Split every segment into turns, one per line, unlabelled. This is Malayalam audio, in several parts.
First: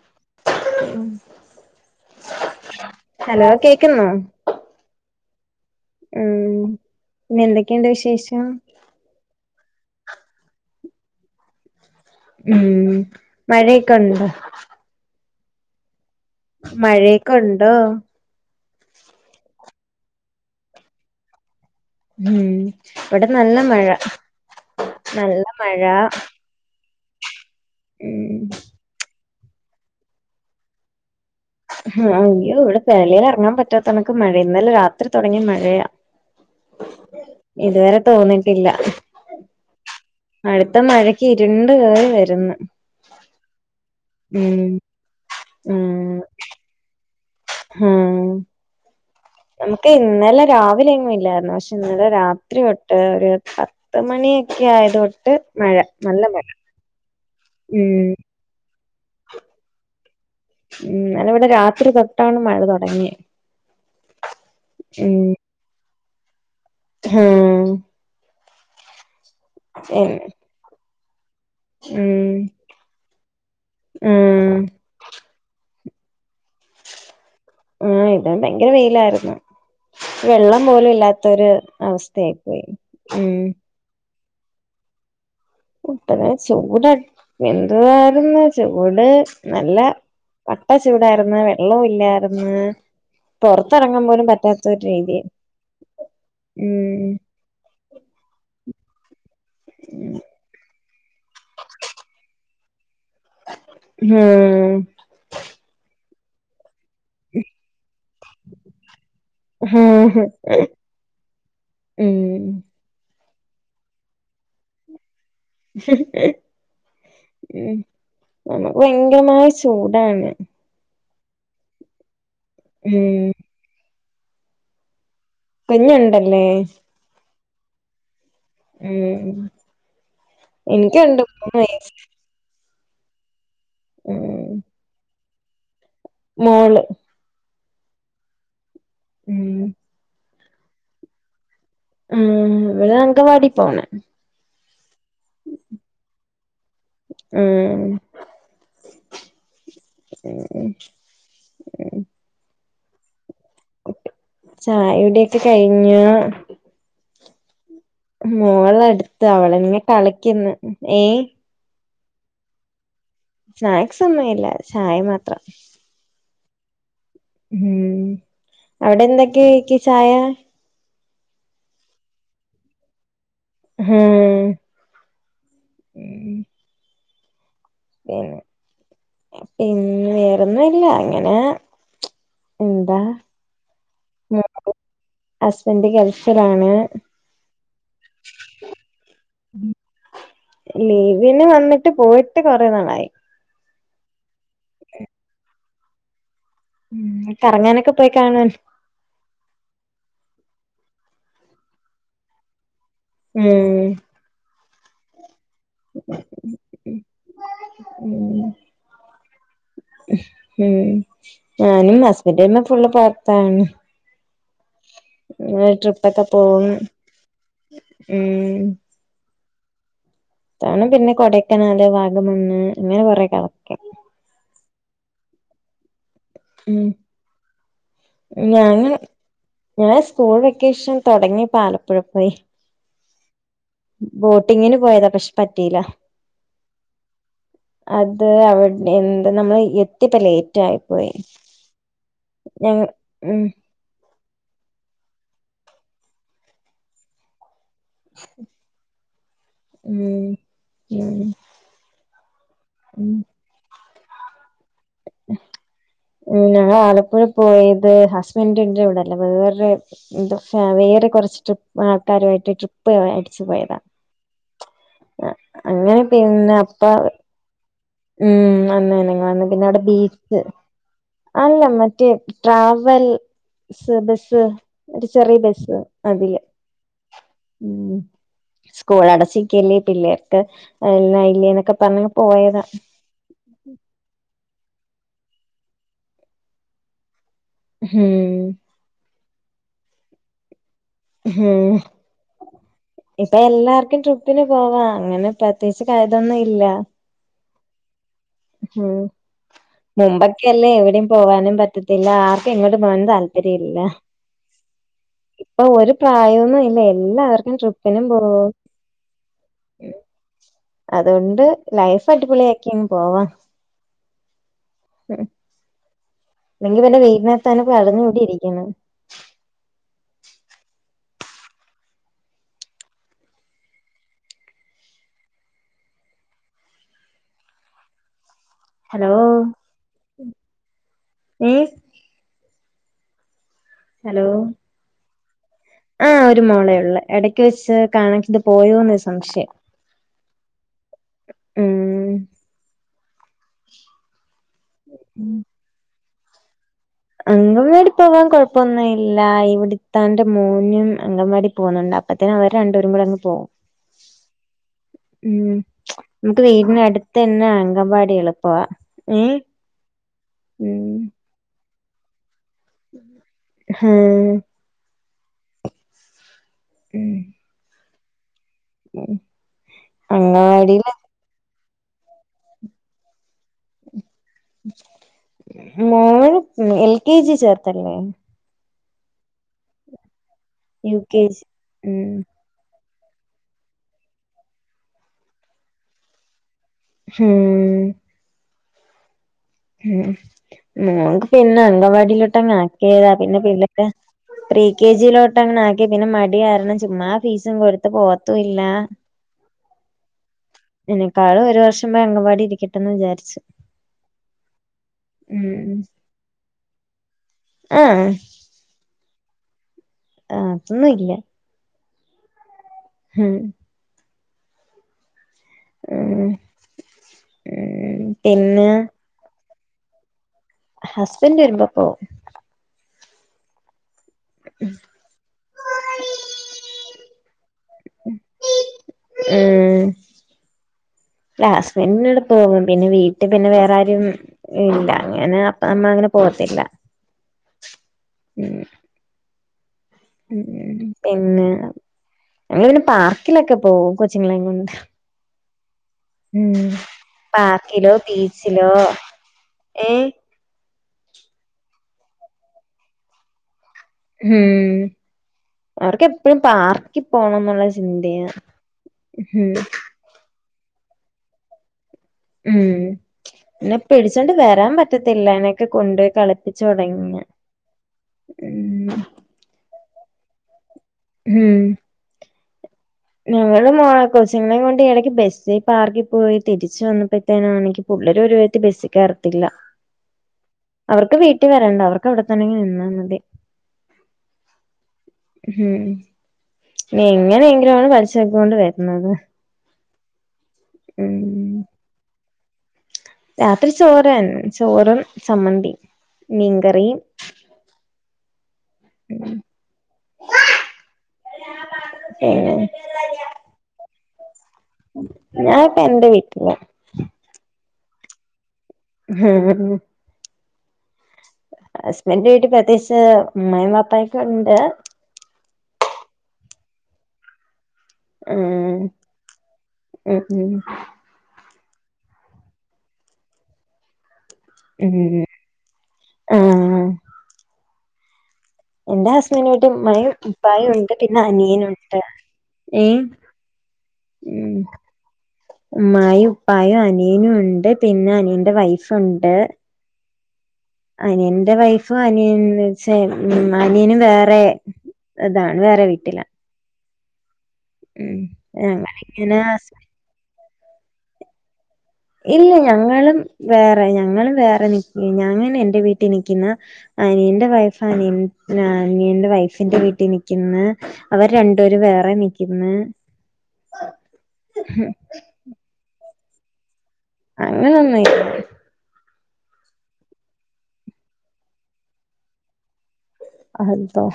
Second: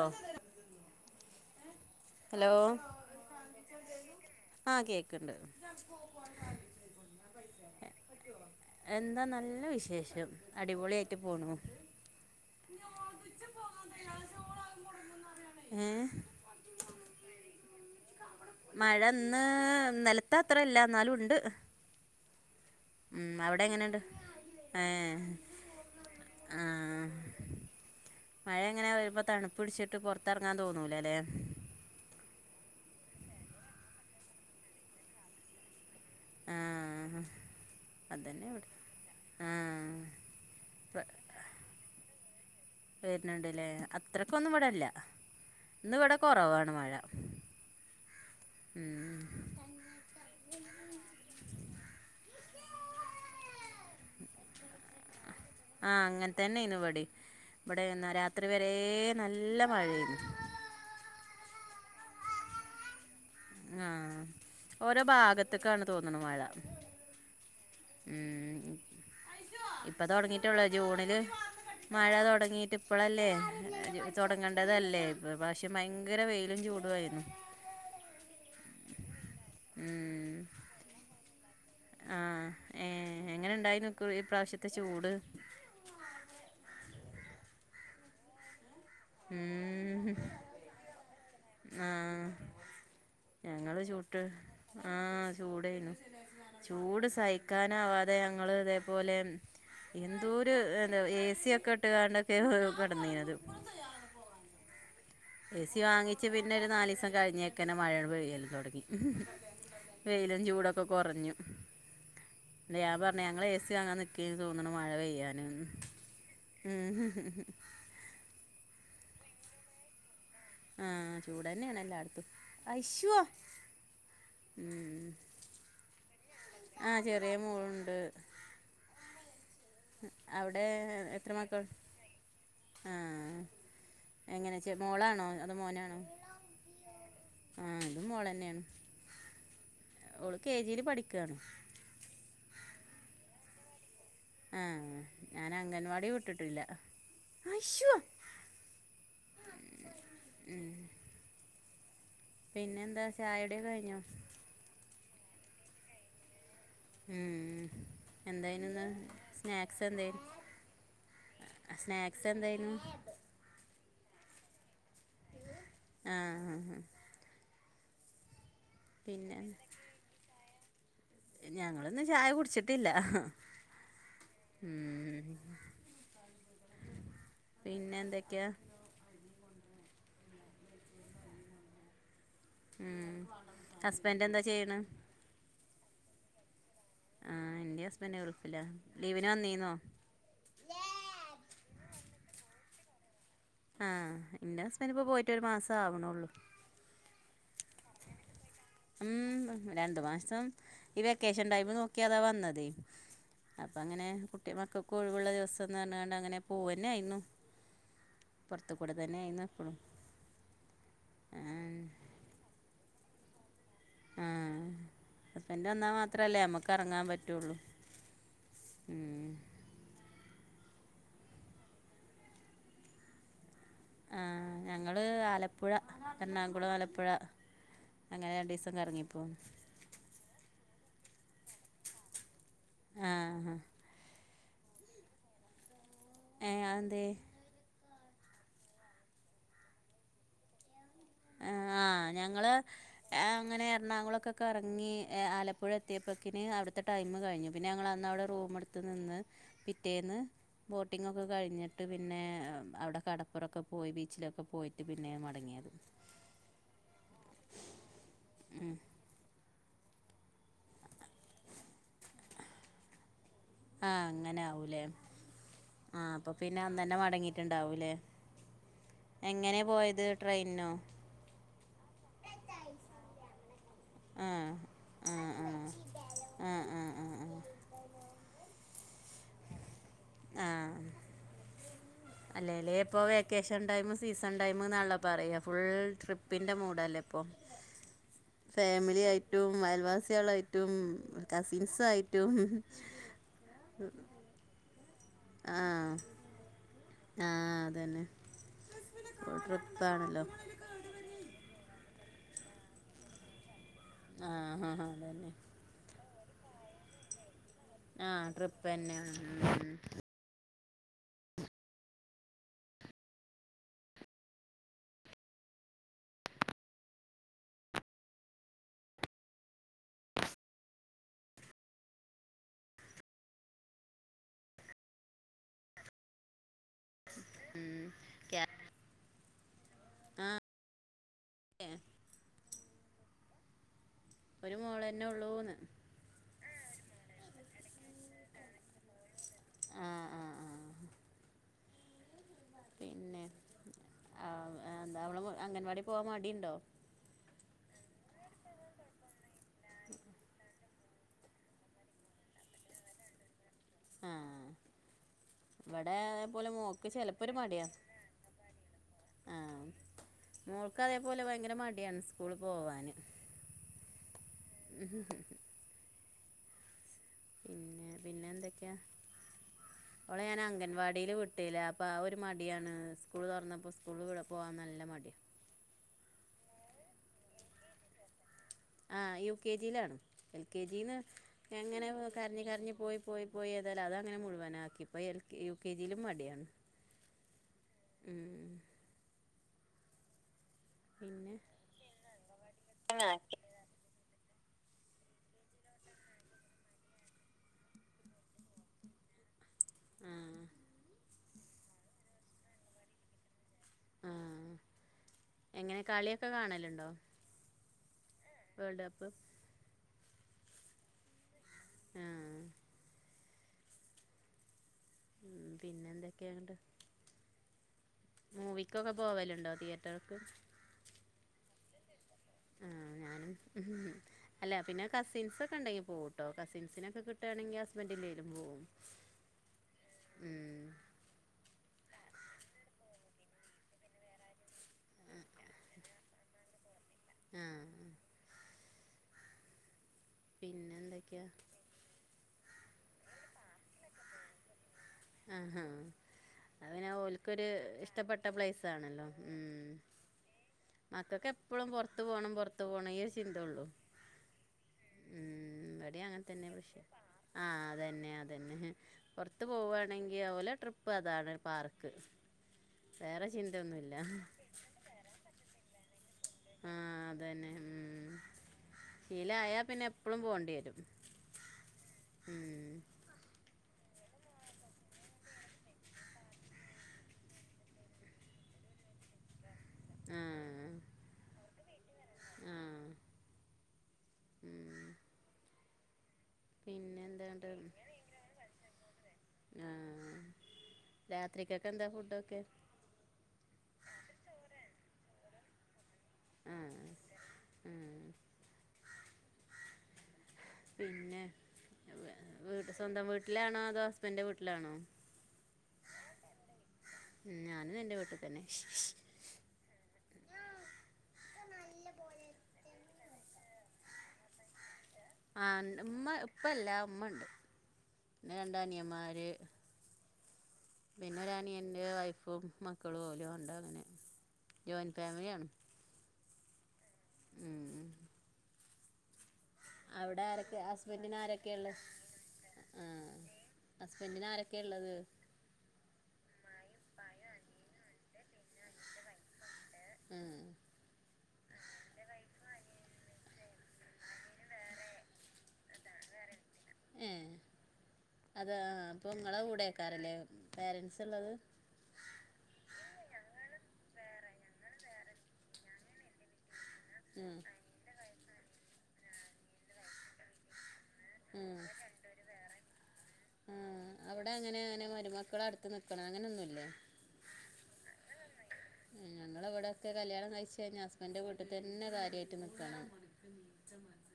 ഓഹ്
ഹലോ കേക്കുന്നോ
ആ കേക്കുണ്ട്
ഉം പിന്നെ എന്തൊക്കെയുണ്ട് വിശേഷം
എന്താ നല്ല വിശേഷം അടിപൊളിയായിട്ട് പോണു
ഉം മഴയൊക്കെ ഒണ്ടോ
ഏഹ്
മഴയൊക്കെ ഒണ്ടോ
മഴ ന്ന് ഇന്നലത്ത അത്ര ല്ലാ എന്നാലും ഉണ്ട്
ഉം ഇവിടെ
ഉം
നല്ല
അവിടെ എങ്ങനെ
മഴ
ണ്ട് ഏ
നല്ല മഴ
ആഹ്
ഉം
മഴ എങ്ങന വരുമ്പോൾ തണുപ് പിടിച്ചിട്ട് പുറത്തിറങ്ങാ തോന്നൂല്ല ലെ
ആഹ് അയ്യോ ഇവിടെ വെളീൽ ഇറങ്ങാൻ പറ്റാത്ത കണക് മഴ ഇന്നലെ രാത്രി തുടങ്ങിയ മഴയാ
ആ
ഇതുവരെ
അതന്നെ ഇവിടെ
തോന്നിട്ടില്ല
ആ
അടുത്ത മഴക്ക് ഇരുണ്ട് കേറി വരുന്ന്
വരുന്നുണ്ട് ല്ലേ അത്രക്കൊന്നും
ഉം
ഇവിടെല്ല ഇന്ന് ഇവിടെ കുറവാണ് മഴ
ഹും
ഉം
നമുക്ക് ഇന്നലെ രാവിലെ എങ്ങും ഇല്ലായിരുന്നു പക്ഷെ ഇന്നലെ രാത്രി തൊട്ട് ഒരു പത്ത് പത്ത് മണിയൊക്കെ ആയത് തൊട്ട് മഴ
ആഹ്
നല്ല
അങ്ങനെ
മഴ ഉം
ഇത്രവരെ നല്ല മഴയരുന്നു
ഉം അല്ല ഇവിടെ രാത്രി തൊട്ടാണ് മഴ തുടങ്ങിയെ
ആഹ ഓരോ ഭാഗത്തെക്കാണ് തോന്നണ് മഴ
ഹെ.
ഉം ഇപ്പ തുടങ്ങിട്ടുള്ളു ജൂണില് മഴ
ഉം
തൊടങ്ങിട്ട് ഇപ്പഴല്ലേ
ഉം
തൊടങ്ങേണ്ടതല്ലേ ഭശ് മയങ്കര വെയിലും ചൂടുമായിരുന്നു
ആഹ്‌ ഇത ഭയങ്കര വെയിലായിരുന്നു.
ഉം
വെള്ളം പോലും ഇല്ലാത്തൊരു അവസ്ഥയി പോയി ഉം
കു ഈ പ്രാവശ്യത്തെ ചൂട്.
ഇവിടെ ചൂട എന്തു വരന്നത് ചൂട് നല്ല
ഉം
കട്ട ചൂടായിരിന്ന്
ആഹ്
വെള്ളുല്ലായിരുന്നു
ഞങ്ങള് ചൂട്ട്
രീതി
ആഹ്‌ ചൂടേനു
ഉം
ചൂട് സഹി നിക്കാനാവാതെ ഞങ്ങൾ ഇതേ പോലെ. എന്തോരു എന്താ ഏ സി ക്കെട്ട്കാണ്ടൊക്കെ കിടന്നീനത്.
ഉം
എ സി വാങ്ങിച്ച് പിന്നെ ഒരു നാലിസം കഴിഞ്ഞേക്കന്നെ മഴ പെയ്ത്. തൊടങ്ങി വെയില് ചുടൊക്കെ കൊറഞ്ഞു
ഉം
ഞൻ പറഞ്ഞ ഞങ്ങള് എ സി വാങ്ങനിക്കെനി തോന്നുണു മഴ പേയ്യാണ്. [unintelligible]
ഉം നമുക്ക് എങ്കിലേ ചൂടാണ്.
ആഹ്‌ ചൂടന്നെയാണ് എല്ലാായിടത്തും അശ്വാ
ഉം
ഉം
കുഞ്ഞുണ്ടല്ലേ?
ചെറിയമോളുണ്ട്
ഉം
അവിടേ
എനിക്കുണ്ട്
എത്ര
മൂന്ന്
മക്കൾ.
വയസ്സ്
ആഹ്‌
ഉം
എങ്ങനെച്ച മോളാണോ? അതോ മോനാണോ?
മോള്.
ആഹ്‌ ഇതും മോളെന്നെണ്
ഉം
ഓള് കെ ജിൽ പഠിക്കാണ്.
മ് ഇവിടെ അങ്കവാടി പോണ്.
ആഹ്‌ ഞാൻ അംഗൻവാടി വിട്ടിട്ടില്ല ആഷു.
ങേഹ്
പിന്നെന്താ ചായ കുടി കഴിഞ്ഞോ?
ചായ കുടിയൊക്കെ കഴിഞ്ഞു.
ഉം എന്തായിനിന്ന്
മോളടുത്ത അവളെന്നേ
സ്നാക്സ് എന്തേനു
കടിക്ക്ന്ന് ഹെ
സ്നാക്സ് എന്തായിര്ന്നു
സ്നാക്സ് ഒന്നും ഇല്ല ചായ മാത്രം.
ആഹ്‌ ആ ആ
ഉം
പിന്നെ
അവിടെന്തൊക്കെയക്ക് ചായ.
ഞങ്ങളിന്ന് ചായ കുടിച്ചിട്ടില്ല.
ഉം
ഉംഹും
പിന്നെ
പിന്നെന്തക്കെയാ?
പിന്നെ വേറൊന്നല്ല അങ്ങനെ
ഉ
എന്താ
ഹസ്ബന്റ് എന്താ ചെയ്യണ്?
ഹസ്ബന്റ് ഗൾഫിലാണ്.
ആഹ്‌ എന്റെ ഹസ്ബന്റ് ഗൾഫില ലീവിന് വന്നീന്നോ
ലീവിന് വന്നിട്ട് പോയിട്ട് കൊറെേ നാളായി.
ആഹ് എന്റേസ്ബന്റ് പ്പ പോയിട്ടരു മാസം ആവണള്ളൂ
ഉം കറങ്ങാനൊക്കെ പോയി കാണ
ഉം രണ്ടു മാസം ഈ വെക്കേഷൻ ടൈമ് നോക്കിയതാ വന്നതേ.
ഉം
അപ്പങ്ങനെ കുട്ടിമക്കൾക്ക് കൊയിവുള്ള ദിവസം.. പു പറണ്ട് അങ്ങനെ പോവന്നെ ആയിരുന്നു
ഉം
പുറത്ത കൂടെ തന്നെ ആയിരുന്നു എപ്പളും
ഉം
ആഹ്
ഞാനും ഹസ്ബൻഡ്ന്റ് പിന്നെ ഫുള്ള് പോറത്താണ്
ആ ഹസ്ബൻഡ് വന്നാൽ മാത്രല്ലേനമ്മുക്ക് എറങ്ങാൻ പറ്റുള്ളൂ
ഏഹ്.
ഉം
ഞാനും പിന്നെ കൊടക്കനാല് വാഗമണ്ണ് അങ്ങനെ കൊറെ കറാ-
ആഹ് ഞങ്ങള് ആലപ്പുഴ എർണാകുളം
ഉം
ആലപ്പുഴ. അങ്ങനെ രണ്ടിസം
ഞാന്
കറങ്ങിപ്പോന്ന്
ഞാൻ സ്കൂൾ വെക്കേഷൻ തുടങ്ങിപ്പ ആലപ്പുഴ പോയി
ആഹ് ആ
ബോട്ടിങ്ങിന് പോയതാ പക്ഷെ പറ്റിയില്ല
ഏ അതെന്തേ
അത് അവിടെ എന്താ നമ്മള് എത്തിപ്പല്ലേ റ്റായി പോയി
എ ആഹ് ഞങ്ങള്
ഞങ്ങ
എ
ഉം
അങ്ങനെ എർണാകുളൊക്കെ കർങ്ങി എ ആലപ്പുഴ എത്തിയപ്പഴക്കിന് അവിട്ത്തെ ടൈം കഴിഞ്ഞു പിന്നെ ഞങ്ങള. അന്ന് അവിടെ റൂമെടുത്ത് നിന്ന് പിറ്റേന്ന്
ഉം ഉം
ബോട്ടിങ്ങൊക്കെ കഴിഞ്ഞിട്ട് പിന്നെ അവിടെ
ഉം
കടപ്പുറൊക്കെ പോയി ബീച്ചിലൊക്കെ പോയിട്ട് പിന്നെ മടങ്ങിയത്
ഉം ഞങ്ങള ആലപ്പുഴ പോയത് ഹസ്ബന്റിന്റെ ഇവിടെ അല്ല വേറെ എന്ത വേറെ കുറച്ച് ട്രിപ്പ് ആൾക്കാരുമായിട്ട് ട്രിപ്പ് പ്പ മരിച്ചു പോയതാ
ആഹ് അങ്ങനെ ആവൂലേ
അങ്ങനെ
ആഹ് അപ്പൊ
പിന്നെ
അന്ന്
അപ്പാ
തന്നെ മടങ്ങിയിട്ടുണ്ടാവൂലേ
ഉം അന്നന്നെ ങ് വന്ന്
എങ്ങനെ
പിന്നെ അവടെ
പോയത്
ബീച്ച്.
ട്രെയിനിനോ
അല്ല മറ്റേ ട്രാവൽ സബസ്
ആഹ്
ഒരു ചെറിയ ബസ് അതില്
ആ ആ
ഉം സ്കൂൾ അടച്ചിക്കല്ലേ പിള്ളേർക്ക് ഇല്ല എന്നൊക്കെ പറഞ്ഞ് പോയതാ
അല്ലേല്ലേ പോവ- ക്കേഷടൈം സീസൺ ടൈം ന്നാണല്ലൊ പറയ ഫുൾ ട്രിപ്പിൻ്റെ മൂഡല്ലേ പ്പം.
ഉം
ഫാമിലി ആയിട്ടും അയൽവാസിളായിട്ടും
ഉം
കസിൻസയിട്ടും.
ഇപ്പൊ
ഉ ഉ.
എല്ലാർക്കും ട്രിപ്പിന് പോവാ അങ്ങനെ പ്രത്യകിച്ച് കഴതൊന്നും ഇല്ല
ആ അതന്നെ
ഉം
ഫുൾ ട്രിപ്പാണല്ലോ
മുമ്പക്ക- ക്കല്ലേ എവിടെം പോവാനും പറ്റത്തില്ല ആർക്കു എങ്ങട്ട് പോവനും താല്പര്യയില്ല.
ആഹ് ആഹ് ആ അതന്നെ
അപ്പ ഒരു പ്രായന്നും ഇല്ല എല്ലാവർക്കും ട്രിപ്പിനും
ആഹ്
പോവും
ട്രിപ്പ്ന്നെ ഉം ഉം.
അതുകൊണ്ട് ലൈഫടിപൊളിയക്കിയങ്ങ് പോവാം. ല്ലാങ്കിൽ വൈന്നേരത്തെന്നെ അടഞ്ഞ് കൂടിയിരിക്കുന്നു
ഉം ക്യാ
ഹലോ
ആ ഏ,
ഏഹ്.
ഒരു മോളന്നെള്ളൂന്ന്.
ആ ഒരു മോളെ ഒള്ളു എടക്ക് വെച്ച് കണക്കട് പോയോന്ന് ഒരു സംശയം
ആ ആ ആ
ഉം
പിന്നെ ആ എന്താ അവള് മു അംഗൻവാടി പോവാൻ മടിണ്ടോ?
അംഗൻവാടി പോവാൻ കൊഴപ്പൊന്നുംല്ല ഇവിടത്താന്റെ മോനും അംഗൻവാടി പോകുന്നുണ്ട് അ- പ്പത്തിനു അവ രണ്ട്പേരും കൂടങ്ങ് പോവും.
സ് ആഹ്.
ഉം നമുക്ക്
മോക്ക്
വീടിനടുത്ത്
ചിലപ്പോൾ ഒരു
തന്നെ
മടിയാ
അങ്കവാടി എളുപ്പവാ ഏ ഉം
മോൾക്കതേപോലെ ഭയങ്കര മടിയാണ് സ്കൂള് പോവാന്
ആഹ്
ഉം ഉം
ഉം
പിന്നെ പിന്നെന്തൊക്കെയാ ഓളെ ഞാന്
അംഗവാടിയില്
ഗൻവാടിൽ വി ട്ടിലാപ്പ ആ ഒരു മഡ്യാണ് സ്കൂള് തൊർന്നപ്പോ സ്കൂള് പോവാൻ നല്ല മഡ്യാ
മോൻ എൽ കെ ജി ചേർത്തല്ലേ?
ആഹ് യു കെ ജിലാണ് എൽ കെ ജിന്ന്
യു കെ ജി
എങ്ങനെ
ഉം
കര്ഞ് കര്ഞ് പോയി പോയി പോയി ഏതാലും അതങ്ങനെ മുഴുവനാക്കി പ്പോ എൽ കെ യു കെ ജിലും മട്യണ്
മ്ഹ്
ഉം
ഉം മോക്ക് പിന്നെ അംഗൻവാടിയിലോട്ട ങ്ങാക്കീ
ആ
താ പിന്നെ പില്ലൊക്കെ പ്രീ കെ ജിയിലോട്ടങ്ങനാക്കി പിന്നെ മടി കാരണം ചുമ്മാ ഫീസും കൊടുത്ത് പോവത്തുല്ല
ആഹ്
ക്കാളും ഒരു വർഷം പോ അങ്കവാടി ഇരിക്കട്ടെന്ന് വിചാര്ച്ച്
ആഹ് എങ്ങനെ
ഉം
കളിയൊക്കെ കാണല്ണ്ടോ
ആഹ്
വേൾഡ് കപ്പ്
ആഹ അതൊന്നും ഇല്ല
ആഹ്
ഉം
ഉം
ഉം
പിന്നൊന്തൊക്ക്യേയാ ന്നട്ട്
ഉം പിന്നെ
മൂവിക്കൊക്കെ പോവല്ണ്ടോ തിയേറ്റർക്ക്
ഹസ്ബന്റ് വരുമ്പോ പ്പോ
ആ ഞാനും അല്ല പിന്നെ കസിൻസൊക്കെ ണ്ടെങ്കി പോവുട്ടോ കസിൻസിനൊക്കെ കിട്ടാണെങ്കി ഹസ്ബന്റില്ലേലും പോവും
ഉം ഉം
ഉം
ല്ല ഹസ്ബൻഡിന്നോടെ പോകും പിന്നെ വീട്ടി പിന്നെ വേറൊരും ഇല്ല അങ്ങനെ അപ്പ അമ്മ അങ്ങനെ പോകത്തില്ല
ആഹ്
ഉം
പിന്നെ
ഉം
എന്തൊക്കെയാ
പിന്നെ ഞങ്ങ പിന്നെ പാർക്കിലൊക്കെ പോവും കൊച്ചിങ്ങളേം കൊണ്ട്
ആഹ്
ഉം
അത് പിന്നെ ഓൽക്കൊരു
പാർക്കിലോ
ഇഷ്ടപ്പെട്ട
ബീച്ചിലോ
പ്ലേസാണല്ലോ ഉം
ഏ
മക്കക്കെപ്പളും പൊർത്ത് പോണം പൊർത്ത് പോണം ഈ ഒര് ചിന്തോള്ളൂ
ഉം
മ്മ് ഇവെടിം
അവർക്ക് എപ്പഴും
അങ്ങനെതന്നെ പക്ഷേ
പാർക്കിൽ പോണം
ആഹ്
എന്നുള്ള
അതന്നെ
ചിന്തയാ
അതന്നെ പൊർത്ത്
ഉം
പോവാ നെങ്കിയോ ഓല ട്രിപ്പതാണ് പാർക്ക്
ഉം
വേറെ
പിന്നെ
ചിന്തയൊന്നുമില്ല
പിടിച്ചോണ്ട് വരാൻ പറ്റത്തില്ല [unintelligible] കൊണ്ട്
ആഹ് അതന്നെ ഉം
ഉം
ശീലായാ പിന്നെ എപ്പ്ളും പോണ്ടിയെരും
ഉം
ഉം
ഞങ്ങള് മോ കോച്ചിങ്ങളേം കൊണ്ട് എട്ക്ക് ബെസ്സി പാർക്കി പോയി തിരിച്ചു വന്നപ്പെ തെനാണെങ്കി പുള്ളര് ഒരു വെദതി ബസ്സികേറ ത്തില്ല
ആ
അവർക്ക് വീട്ടി വരണ്ട അവർക്ക്
ആ
അവിടെത്തനന്നിങ്ങെ നിന്നാ മതി
ഉം
ഉം
പിന്നെന്താണ്ട്
എങ്ങനെയെങ്കിലും [unintelligible]
ആഹ്
ഉം
രാത്രികൊക്കെ ന്താ ഫുഡൊക്കെ?
രാത്രി ചോറന്നെ ചോറ് ചമ്മന്തി മീൻകറി
ഏഹ്
ഉം
പിന്നെ
പിന്നെ
സ്വന്തം വീട്ടിലാണോ അതോ ഹസ്ബൻ്ന്റെ വീട്ടിലാണോ
ഞാനപ്പോ എന്റെ വീട്ടില്
ഉം ഞാനും എൻ്റെ വീട്ടിൽ തന്നെ
[unintelligible] ഹസ്ബൻഡ് വീട്ടിൽ പ്രത്യേകിച്ച് അമ്മായിമ്മ പ്പായൊക്കെ ഒക്കെ ഉണ്ട്
ആ ഇപ്പല്ല ഉമ്മ ഉണ്ട് പിന്നെ രണ്ട് അനിയന്മാര്
മ്മ്
പിന്നെ ഒരു അനിയന്റെ വൈഫും മക്കളും ഓലും ഉണ്ട് അങ്ങനെ ജോയിൻറ്റ്
മ്മ്
ഫാമിലിയാണ്
മ്മ്
മ്മ്
എന്റെ ഹസ്ബൻ്റിൻ്റെ വീട്ടിൽ ഉമ്മായും
ആരൊക്കെ
ഉപ്പായും ഉണ്ട് പിന്നെ അനിയനുണ്ട് ഏ
ആഹ് ഹസ്ബൻ്റിന്
ഉം
ആരൊക്കെ ഉള്ളത്
ഉമ്മായും ഉപ്പായും അനിയനും ഉണ്ട് പിന്നെ അനിയൻ്റെ വൈഫുണ്ട്
മ്മ്
അനിയന്റെ വൈഫും അനിയനുന്നുച്ചാ അനിയൻ വേറെ അതാണോ ഇന്ന് വേറെ വീട്ടില്ലാ
ഏഹ് അതാ അപ്പൊ
ഞങ്ങളിങ്ങനെ
നിങ്ങളെ
ഹസ്-
കൂടെേക്കാരല്ലേ പേരന്സ് ഉള്ളത്
ഇല്ല ഞങ്ങളും വേറെ ഞങ്ങളും വേറെ ഞാൻ അയിന് എൻ്റെ വീട്ടിൽ എനിക്കിന്നാ
ആ
അനിയൻ്റെ വൈഫ് അനിയ അനിയന്റെ വൈഡ്ഫിന്റെ വീട്ടീല് നിക്കിന്നാ അവര് രണ്ടുപേരും വേറെ നിക്കിന്നെ
ആ അവിടെ അങ്ങനെ അങ്ങനെ മരുമക്കൾ അടുത്ത് നിക്കണം അങ്ങനൊന്നുല്ലെ
അങ്ങനൊന്നുല്ല
ഏഹ് ഞങ്ങളവടൊക്കെ കല്യാണം കഴിച്ചക്കഴിഞ്ഞാൽ ഹസ്‌ബൻ്റിൻ്റെ വീട്ട് തന്നെ കാര്യയാട്ട് നിക്കണം [inaudible]
അള്ളോ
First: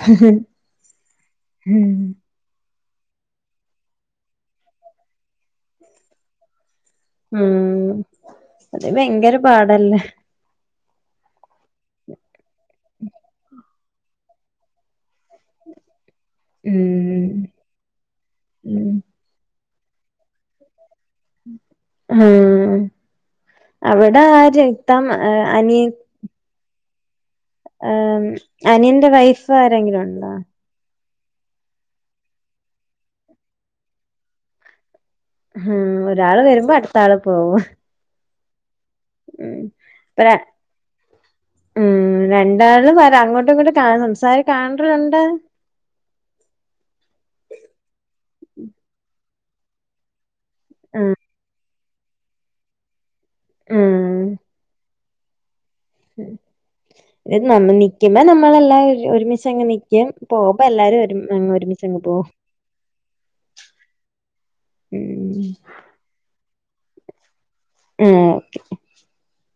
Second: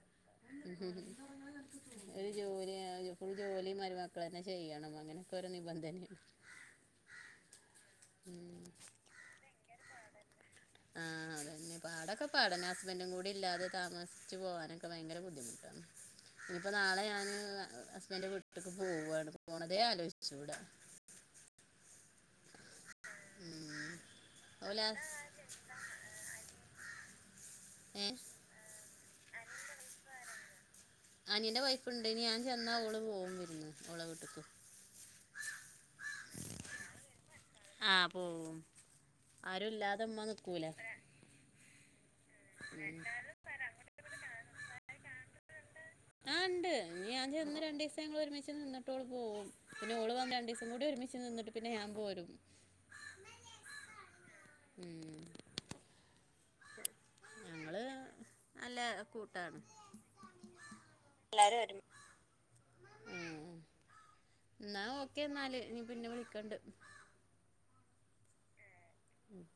ജോലി ഫുൾ ജോലി മരുമക്കൾ തന്നെ ചെയ്യണം അങ്ങനെയൊക്കെ ഓരോ നിബന്ധനാണ്
അത് ഭയങ്കര പാടല്ലേ
[inaudible] ആ അതന്നെ പാടൊക്കെ പാടന്നെ ഹസ്ബൻഡും കൂടി ഇല്ലാതെ താമസിച്ച് പോകാനൊക്കെ ഭയങ്കര ബുദ്ധിമുട്ട് [inaudible] ഇനിയിപ്പോ നാളെ
ഉം
ഞാന് ഞ്‌പ്പം നാളെ ഞാന് ഹസ്ബൻ്റിന്റെ വീട്ടിക്ക്
ഉം
പോവാണ് പോണതേ ആലോചിച്ചുടാ
മ്മ്
ഉം.
അവിടെ
ഓല
ആരിത്താ അനിയ
ഏ
അനിയൻ്റെ വൈഫ് ആരെങ്കിലുണ്ടോ
അനിയൻ്റെ വൈഫ്ണ്ട് ഇനി ഞാൻ ചെന്നാ ഓള് പോവും വിരുന്ന് ഓളെ വിട്ട്ക്ക്
ഒരാള് വരുമ്പോ അടുത്ത ആള് പോവും ഹ്ഹ്
ആ പോവും ആരുല്ലാതെ ഇമ്മ നിക്കൂല്ലാ
രണ്ടാളും വരാ അങ്ങോട്ടും ഇങ്ങോട്ടും കാണും സായ് കാൺഡ്ര്‌ണ്ട്
ആണ്ട് ഞ്ഞ് ഞാൻ ചെന്ന് രണ്ടീസം ഞങ്ങള് ഒരുമിച്ച് നിന്നിട്ട് ഓള് പോവും പിന്നെ ഓള് വന്ന് രണ്ടീസം ഒന്നും കൂടി
ആഹ്
ഒരുമിച്ച് നിന്നിട്ട് പിന്നെ ഞാൻ പോരും
മ്മ്
മ്മ്
ഉം ഇത് നമ്മ
ഞങ്ങള്
നിക്കുമ്പോ
നല്ല
എല്ലാരും
കൂട്ടാണ്
ഒരുമിച്ചങ്ങ് നിക്കും പോകുമ്പോ എല്ലാരും ഒരുമിച്ചങ്ങ് പോകും
ന്നാ ഓക്കെ
ഉം
ന്നാല് ഞ്ഞ് പിന്നെ വിളിക്കണ്ട്
മ്മ്
മ്മ്